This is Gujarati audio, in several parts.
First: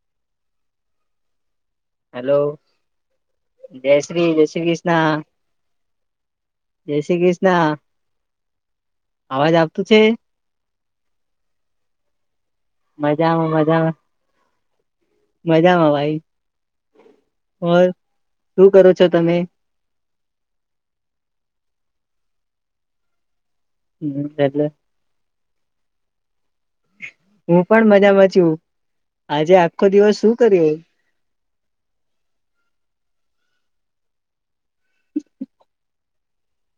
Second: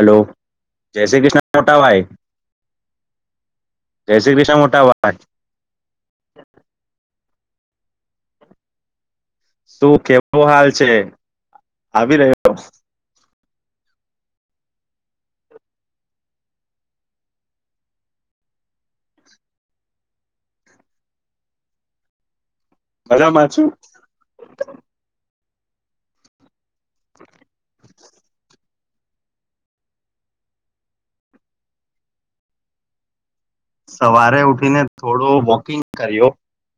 હલો જય શ્રી કૃષ્ણ. મોટા ભાઈ હેલો જય શ્રી જય શ્રી કૃષ્ણ જય શ્રી કૃષ્ણ ના. શું કેવો હાલ છે આવી રહ્યો. મજામાં મજામાં. મજામાં ભાઈ ઓર શું કરો છો તમે? [unintelligible] [unintelligible] હું પણ મજા મજામાં છું આજે આખો દિવસ શું કર્યું? સવારે ઉઠીને થોડો વોકિંગ કર્યો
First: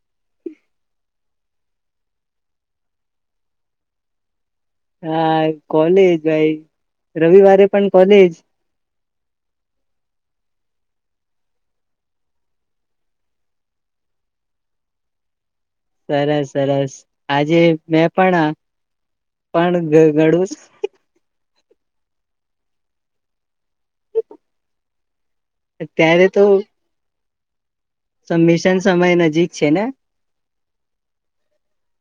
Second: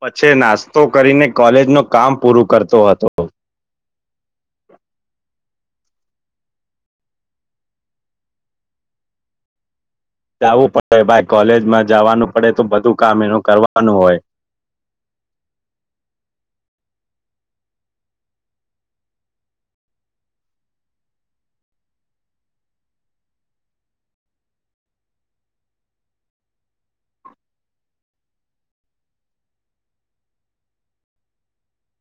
પછી નાસ્તો કરીને કોલેજનું કામ પૂરું કરતો હતો. હા કોલેજ ભાઈ રવિવારે પણ કોલેજ જાવું પડે ભાઈ કોલેજમાં જાવાનું પડે તો બધું કામ એનું કરવાનું હોય. સરસ સરસ આજે મેં પણ પણ ગ ઘણું અત્યારે તો સમમિશન સમય નજીક છે ને?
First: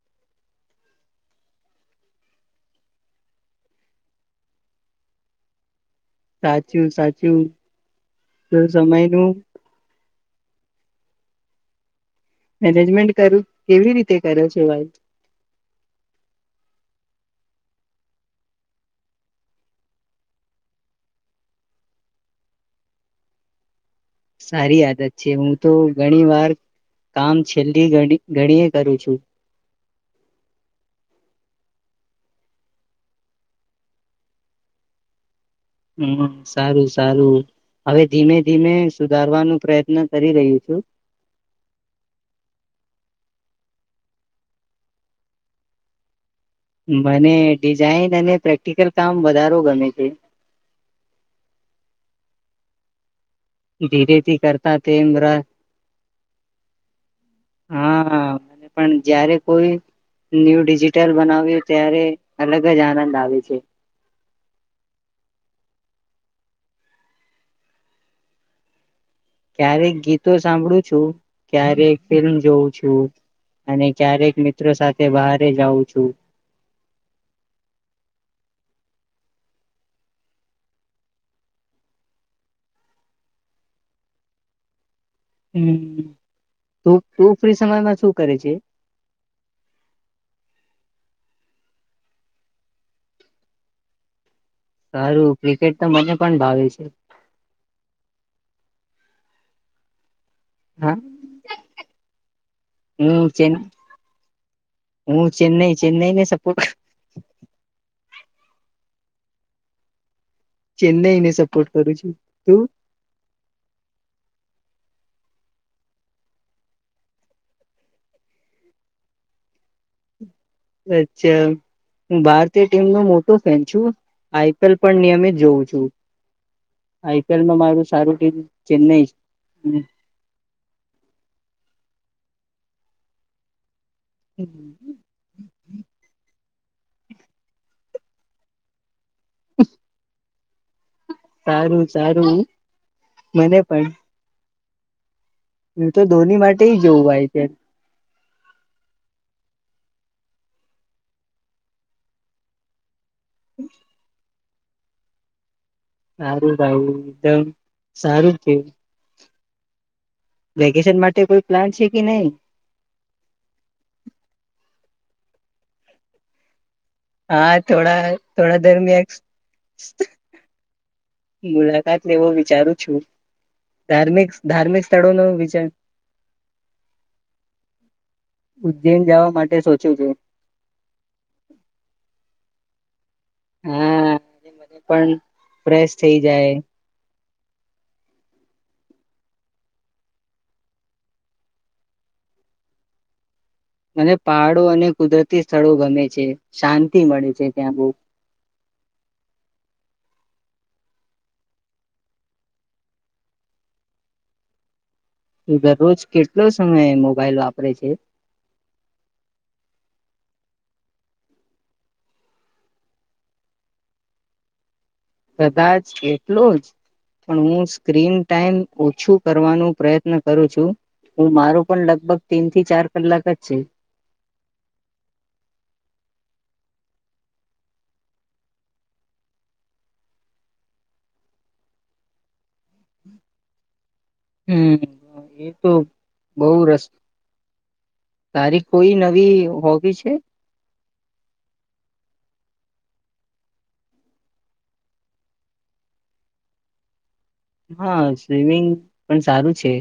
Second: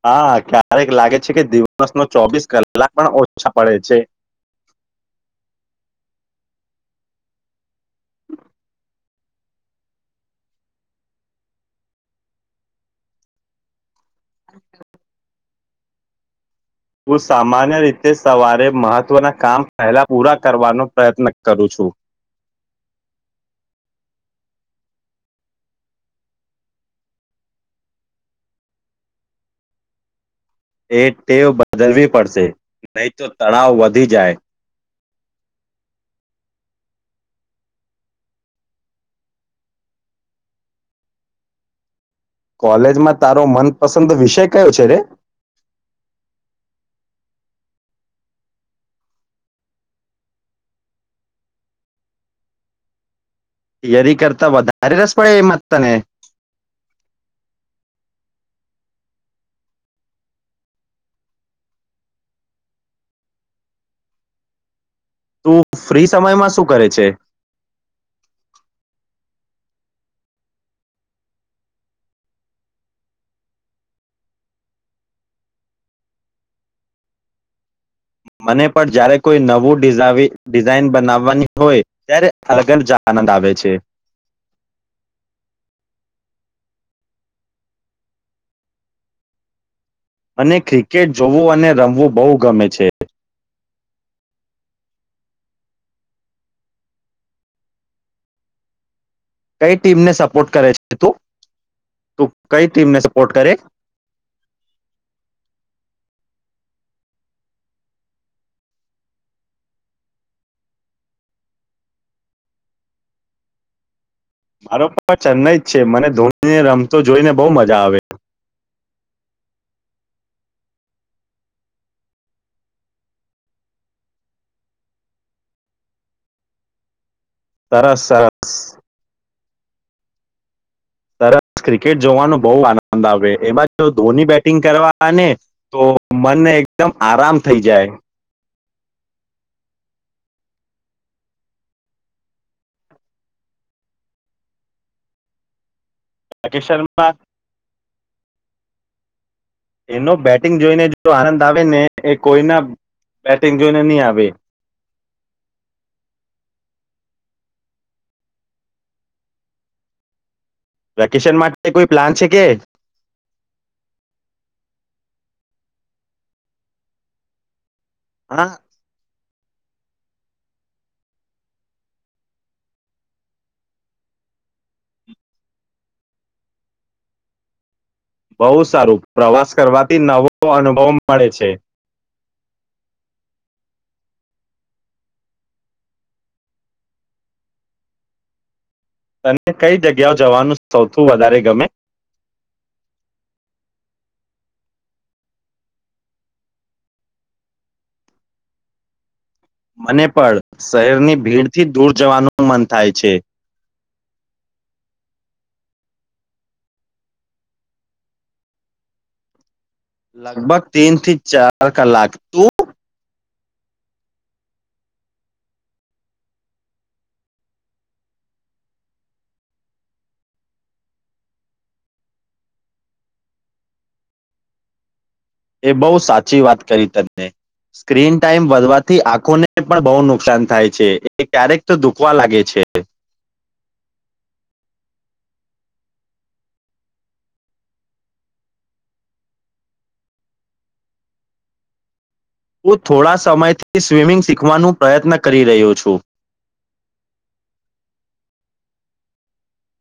હા ક્યારેક લાગે છે કે દિવસનો ચોવીસ કલાક પણ ઓછા પડે છે. સાચું સાચું તો સમય નું? મેનેજમેન્ટ કરું કેવી રીતે? તે કર્યો છે ભાઈ. હું સામાન્ય રીતે સવારે મહત્વના કામ પહેલા પૂરા કરવાનો પ્રયત્ન કરું છું. સારી આદત છે હું તો ઘણી વાર કામ છેલ્લી ઘણી ઘણીએ કરું છું. એ ટેવ બદલવી પડશે નહીં તો તણાવ વધી જાય. હમ્મ સારું સારું હવે ધીમે ધીમે સુધારવાનું પ્રયત્ન કરી રહ્યું છું. કોલેજમાં તારો મનપસંદ વિષય કયો છે રે મને ડિઝાઈન અને પ્રેક્ટિકલ કામ વધારો ગમે છે થિયરી ધીરેથી કરતા વધારે તેમ રસ ર પડે એમાં તને હા પણ જયારે કોઈ ન્યૂ ડિજિટલ બનાવ્યું ત્યારે અલગ જ આનંદ આવે છે તું ફ્રી સમયમાં શું કરે છે ક્યારેક ગીતો સાંભળું છું ક્યારેક ફિલ્મ જોઉું છું અને ક્યારેક મિત્રો સાથે બહારે જાઉં છું મને પણ જ્યારે કોઈ નવું ડિઝાઇન બનાવવાની હોય ત્યારે અલગલ જ આનંદ આવે છે હમ્મ તું ફ્રી સમયમાં શું કરે છે? અને ક્રિકેટ જોવું અને રમવું બહુ ગમે છે સારું ક્રિકેટ તો મને પણ ભાવે છે, કઈ ટીમને સપ કરે હા છે ત તું કઈ ટીમને હું સપોર્ટ ચે કરે? હું ચેન્નઈ [inaudible] ચેન્નઈને સપોર્ટ કરું છું તું મારો પણ ચેન્નઈ જ છે મને ધોનીને રમતો જોઈને બહ મજા આવે અચ્છા હું ભારતીય ટીમ નો મોટો ફેન છું, આઈપીએલ પણ નિયમિત જોઉં છું. આઈપીએલમાં મારું સરસ સારું ટીમ સરસ ચેન્નાઈ [inaudible] સરસ ક્રિકેટ જોવાનો બહુ આનંદ આવે એમાં ધોની બેટિંગ કરવા ને તો મન એકદમ આરામ થઇ જાય [inaudible] સારું સારું મને પણ હું તો ધોની રાકેશ માટે જોવું શર્મા હોય છે, એનો બેટિંગ જોઈને જો આનંદ આવે ને એ કોઈના બેટિંગ જોઈને નહી, આવે સારું ભાઈ એકદમ સારું થય વેકેશન માટે કોઈ પ્લાન છે કે આા થોડા હા થોડા દરમિયાક [inaudible] મુલાકાત લેવો વિચારું છું, ધાર્મિક ધાર્મિક સ્થળો નો વિચાર બહુ સારું ઉજ્જૈન જવા પ્રવાસ માટે સોચ્યું કરવાથી છું નવો અનુભવ મળે છે, હા મને પણ ફેશ થઈ જાય તને કઈ જગ્યાઓ જવાનું સૌથીું વધારે ગમે? મને પહાડો અને કુદરતી સ્થળો ગમે છે શાંતિ મળે છે ત્યાં બહ અને પણ શહેરની ભીડથી દૂર જવાનું મન થાય છે, દરરોજ કેટલો સમય મોબાઈલ વાપરે છે લગભગ તીન થી ચાર કલાક તું? કદાચ એટલો જ પણ હું સ્ક્રીન ટાઈમ ઓછું કરવાનો પ્રયત્ન કરું છું, હું મારો પણ લગભગ તીન થી ચાર કલાક જ છે. એ બહુ સાચી વાત કરી તમને સ્ક્રીન ટાઈમ વધવાથી આંખોને પણ બહુ નુકસાન થાય છે, એ ક્યારેક તો દુખવા લાગે છે, હમ એ તો બહ રસ તારી કોઈ નવી હોબી છે હું થોડા સમયથી સ્વિમિંગ શીખવાનો પ્રયત્ન કરી રહ્યો છું. હા સ્વિમિંગ પણ સારું છે.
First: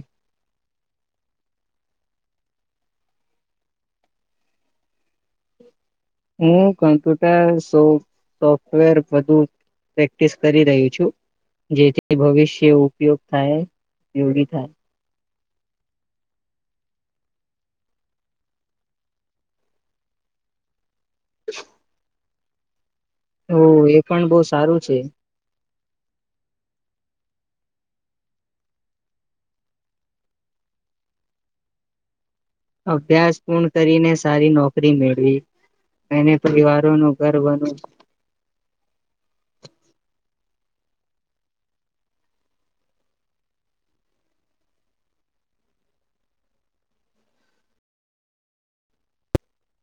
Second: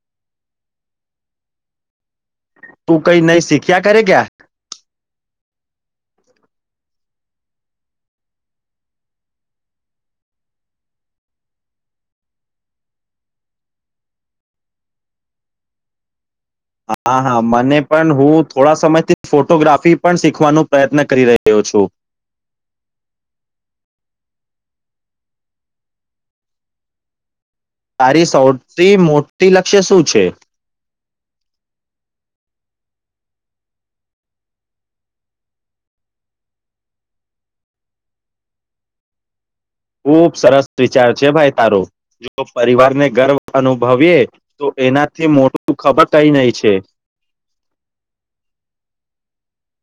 તું કઈ નઈ શીખ્યા કરે ક્યા હું કમ્પ્યુટર સોફ્ટવેર વધુ પ્રેક્ટિસ કરી રહહી છું જેથી ભવિષ્ય ઉપયોગ થાયયોગ થાય હા હા મને પણ હું થોડા સમયથી ફોટોગ્રાફી પણ શીખવાનો પ્રયત્ન કરી રહ્યો છું. તો એ પણ બહુ સારું છે. તારી સૌથી મોટી લક્ષ્ય શું છે. અભ્યાસ પૂર્ણ કરીને સારી નોકરી મેળવી અનેને પરિવારો નુ ઘર બનવ ખૂબ સરસ વિચાર છે ભાઈ તારો જો પરિવારને ગર્વ અનુભવીએ તો એનાથી મોટું ખબર કઈ નહી છે.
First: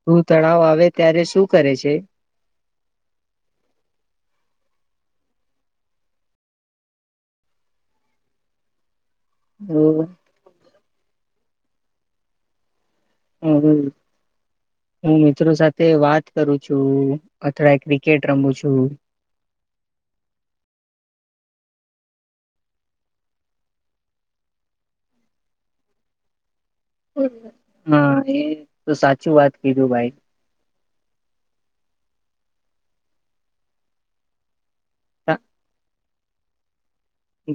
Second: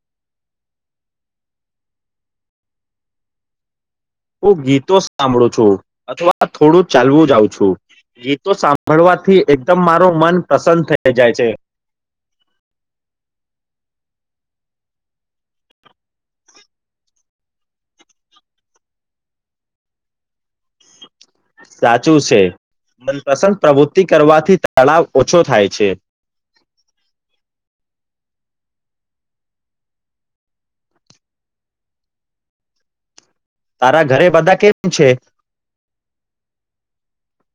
તું તણાવ આવે ત્યારે શું કરે છે. હું ગીતો સાંભળું છું અથવા થોડું ચાલવું જાઉ છું ગીતો સાંભળવા થી એકદમ હું મારો મન પ્રસન્ન થઈ જાય. જે હ હું મિત્રો સાથે વાત કરું છું, અથવા ક્રિકેટ રમું છું. સાચું છે મનપસંદ પ્રવૃત્તિ કરવાથી તળાવ ઓછો થાય છે. હા એ તો સાચું વાત કીધું ભાઈ તારા ઘરે બધા કેમ છે.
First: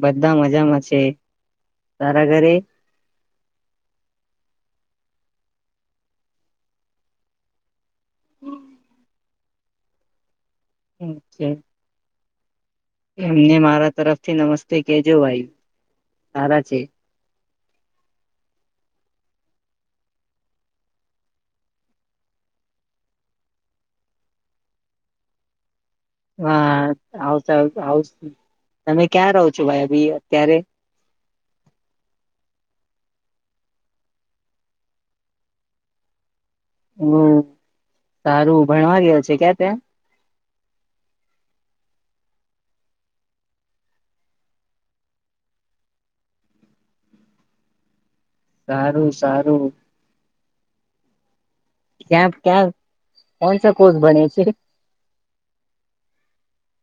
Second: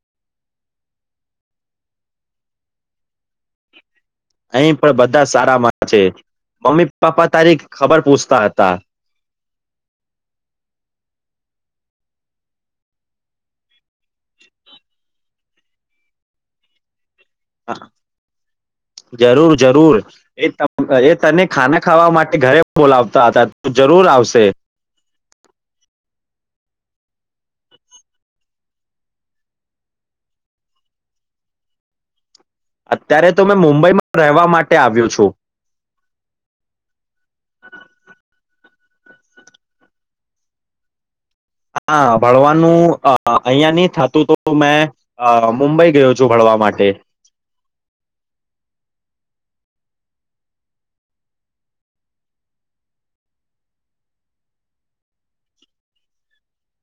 બધા મજામાં છે તારા ઘરે અહી પણ બધા સારા મા છે મમ્મી પપ્પા તારી ખબર પૂછતા હતા હમ છે. એમને મારા તરફથી નમસ્તે કેજો ભાઈ સારા છે. હા જરૂર જરૂર એ એ તને ખાના ખાવા માટે ઘરે બોલાવતા હતા ત જરૂર આવશે હા આવતા આવ તમે ક્યાં રહો છો ભાઈ અભી અત્યારે અત્યારે તો મેં મુંબઈમાં રહેવા માટે આવ્યું છું. હમ સારું ભણવા ગયા છે ક્યા ત્યાં હા ભણવાનું અ અહિયાંયા નહી થતું તો મેં અ મુંબઈ ગયો છું ભણવા માટે સારું સારું ક્યા ક્યાં કોણસા કોષ બને છે.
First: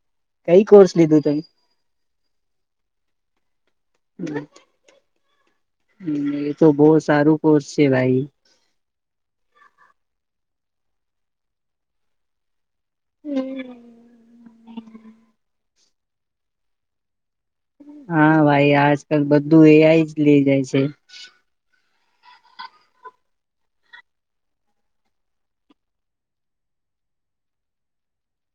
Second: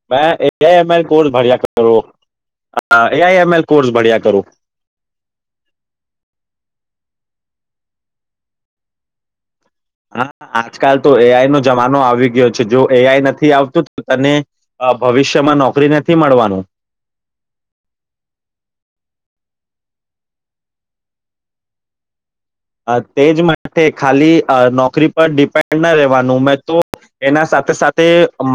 મે કઈ એઆઈમલ કોર્સ લીધું ભણ્યા કરો એઆઈએમલ કોર્સ ભણ્યા તમે કરો એ તો બહુ સારું કોર્સ છે ભાઈ હા આજકાલ તો એ આઈ નો જમાનો આવી ગયો જો એ આઈ નથી આવતું તને ભવિષ્યમાં નોક નોકરી નથી મળવાનું. હા ભાઈ આજકાલ બધું એ આઈ જ લે જાય છે. તેજ માટે ખાલી નોકરી પર ડિપેન્ડ ના રહેવાનું મેં તો એના સાથે સાથે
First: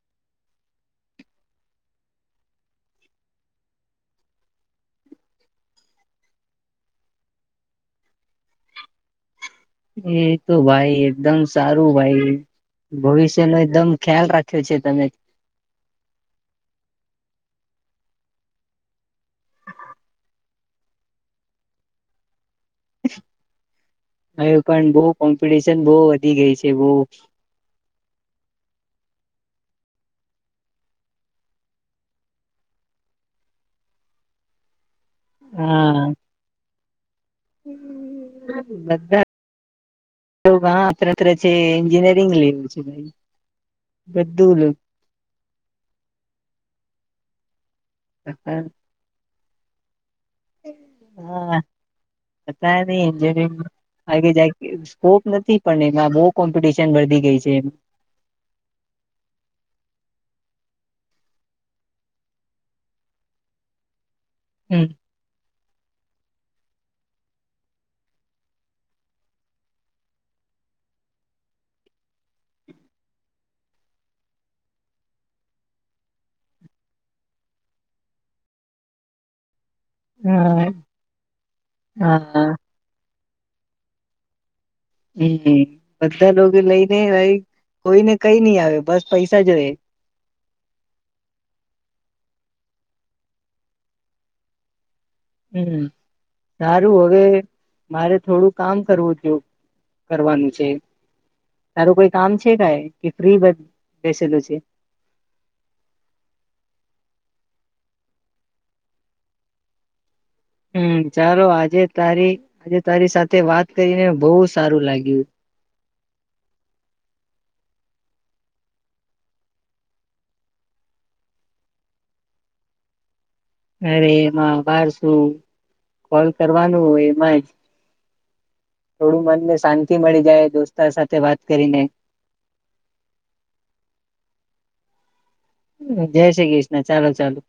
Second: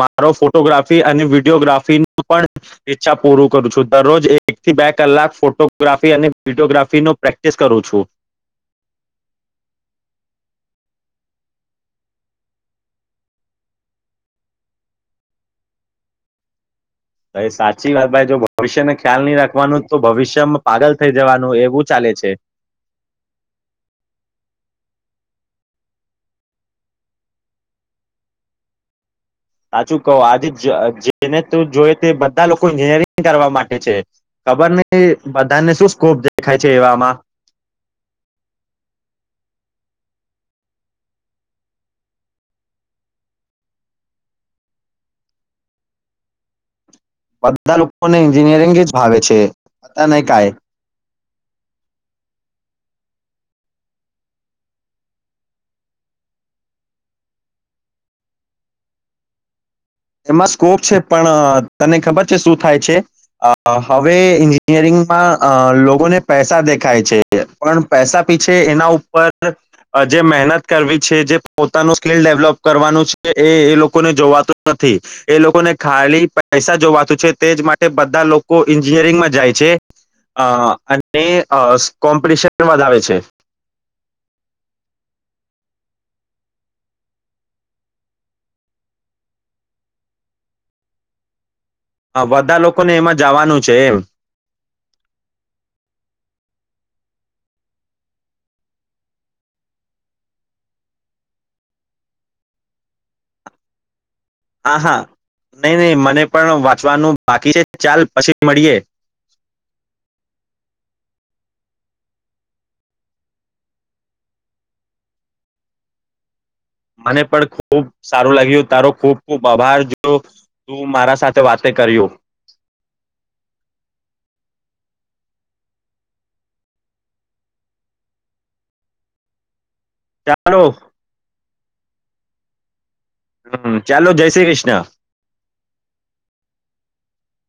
મારો ફોટોગ્રાફી અને વિડીયોગ્રાફીનું પણ ઈચ્છા પૂરું કરું છું દરરોજ એક થી બે કલાક ફોટોગ્રાફી અને વિડીયોગ્રાફીનો પ્રેક્ટિસ કરું છું. એ તો ભાઈ એકદમ સારું ભાઈ ભવિષ્યનો એકદમ ખ્યાલ રાખ્યો છે તમે એ સાચી વાત ભાઈ જો ભવિષ્યને ખ્યાલ નહી રાખવાનું તો ભવિષ્યમાં પાગલ થઈ જવાનું એવું ચાલે છે. હ પણ બહુ કોમ્પિટિશન બહુ વધી ગઈ છે બહુ સાચું કહો આજે જેને તો જોઈ તે બધા લોકો એન્જિનિયરિંગ કરવા માટે છે ખબર નહીં બધાને શું હા સ્કોપ દેખાય છે. કેવામાં બધા હ [unintelligible] ત ત છે એન્જિનિયરિંગ લેવું છે ભાઈ બધું બધા લોકોને એન્જિનિયરિંગ જ ભાવે છે. એ નહી કાય હા અતારે [unintelligible] સ્કોપ નથી પણ એમાં બવ કોમ્પિટિશન વધી ગઈ છે. એમાં સ્કોપ છે પણ તને ખબર છે શું થાય છે [inaudible] હવે હમ એન્જિનિયરિંગમાં અ લોકોને પેસ પસા દેખાય છે પણ પૈસા પીછે એના ઉપર જે મહેનત કરવી છે જે પોતાનું સ્કીલ ડેવલોપ કરવાનું છે એ એ લોકોને જોવાતું નથી. એ લોકોને ખાલી પૈસા જોવાતું છે તેજ માટે બધા લોકો એન્જિનિયરિંગમાં જાય છે. હા અ અને અ હા કોમ્પિટિશન વધાવે છે. હમ્મ, બધા લોકો લઈને કોઈને કઈ ની આવે બસ પૈસા જોવે. હા બધા લોકોને એમાં જવાનું છે એમ. હમ્મ, સારું હવે મારે થોડું કામ કરવું જો કરવાનું છે સારું કોઈ કામ છે કઈ કે ફ્રી બ હા હા નહી નહી મને પણ વાંચવાનું બાકી છે. ચાલ પછી મળીએે. હમ્મ, ચાલો આજે તારી આજે તારી સાથે વાત કરીને બહુ સારું લાગ્યું. મને પણ ખુબ સારું લાગ્યું. તારો ખૂબ ખૂબ આભાર જો તું મારા સાથે વાતે કર્યું. અરે એમાં બાર શું કોલ કરવાનું હોય એમાં જ થોડું મનને શાંત તી મળી જાય ચાલો દોસ્તા સાથે વાત કરીને. હમ્મ, ચાલો જય શ્રી કૃષ્ણ. જય શ્રી કૃષ્ણ, ચાલો ચાલો.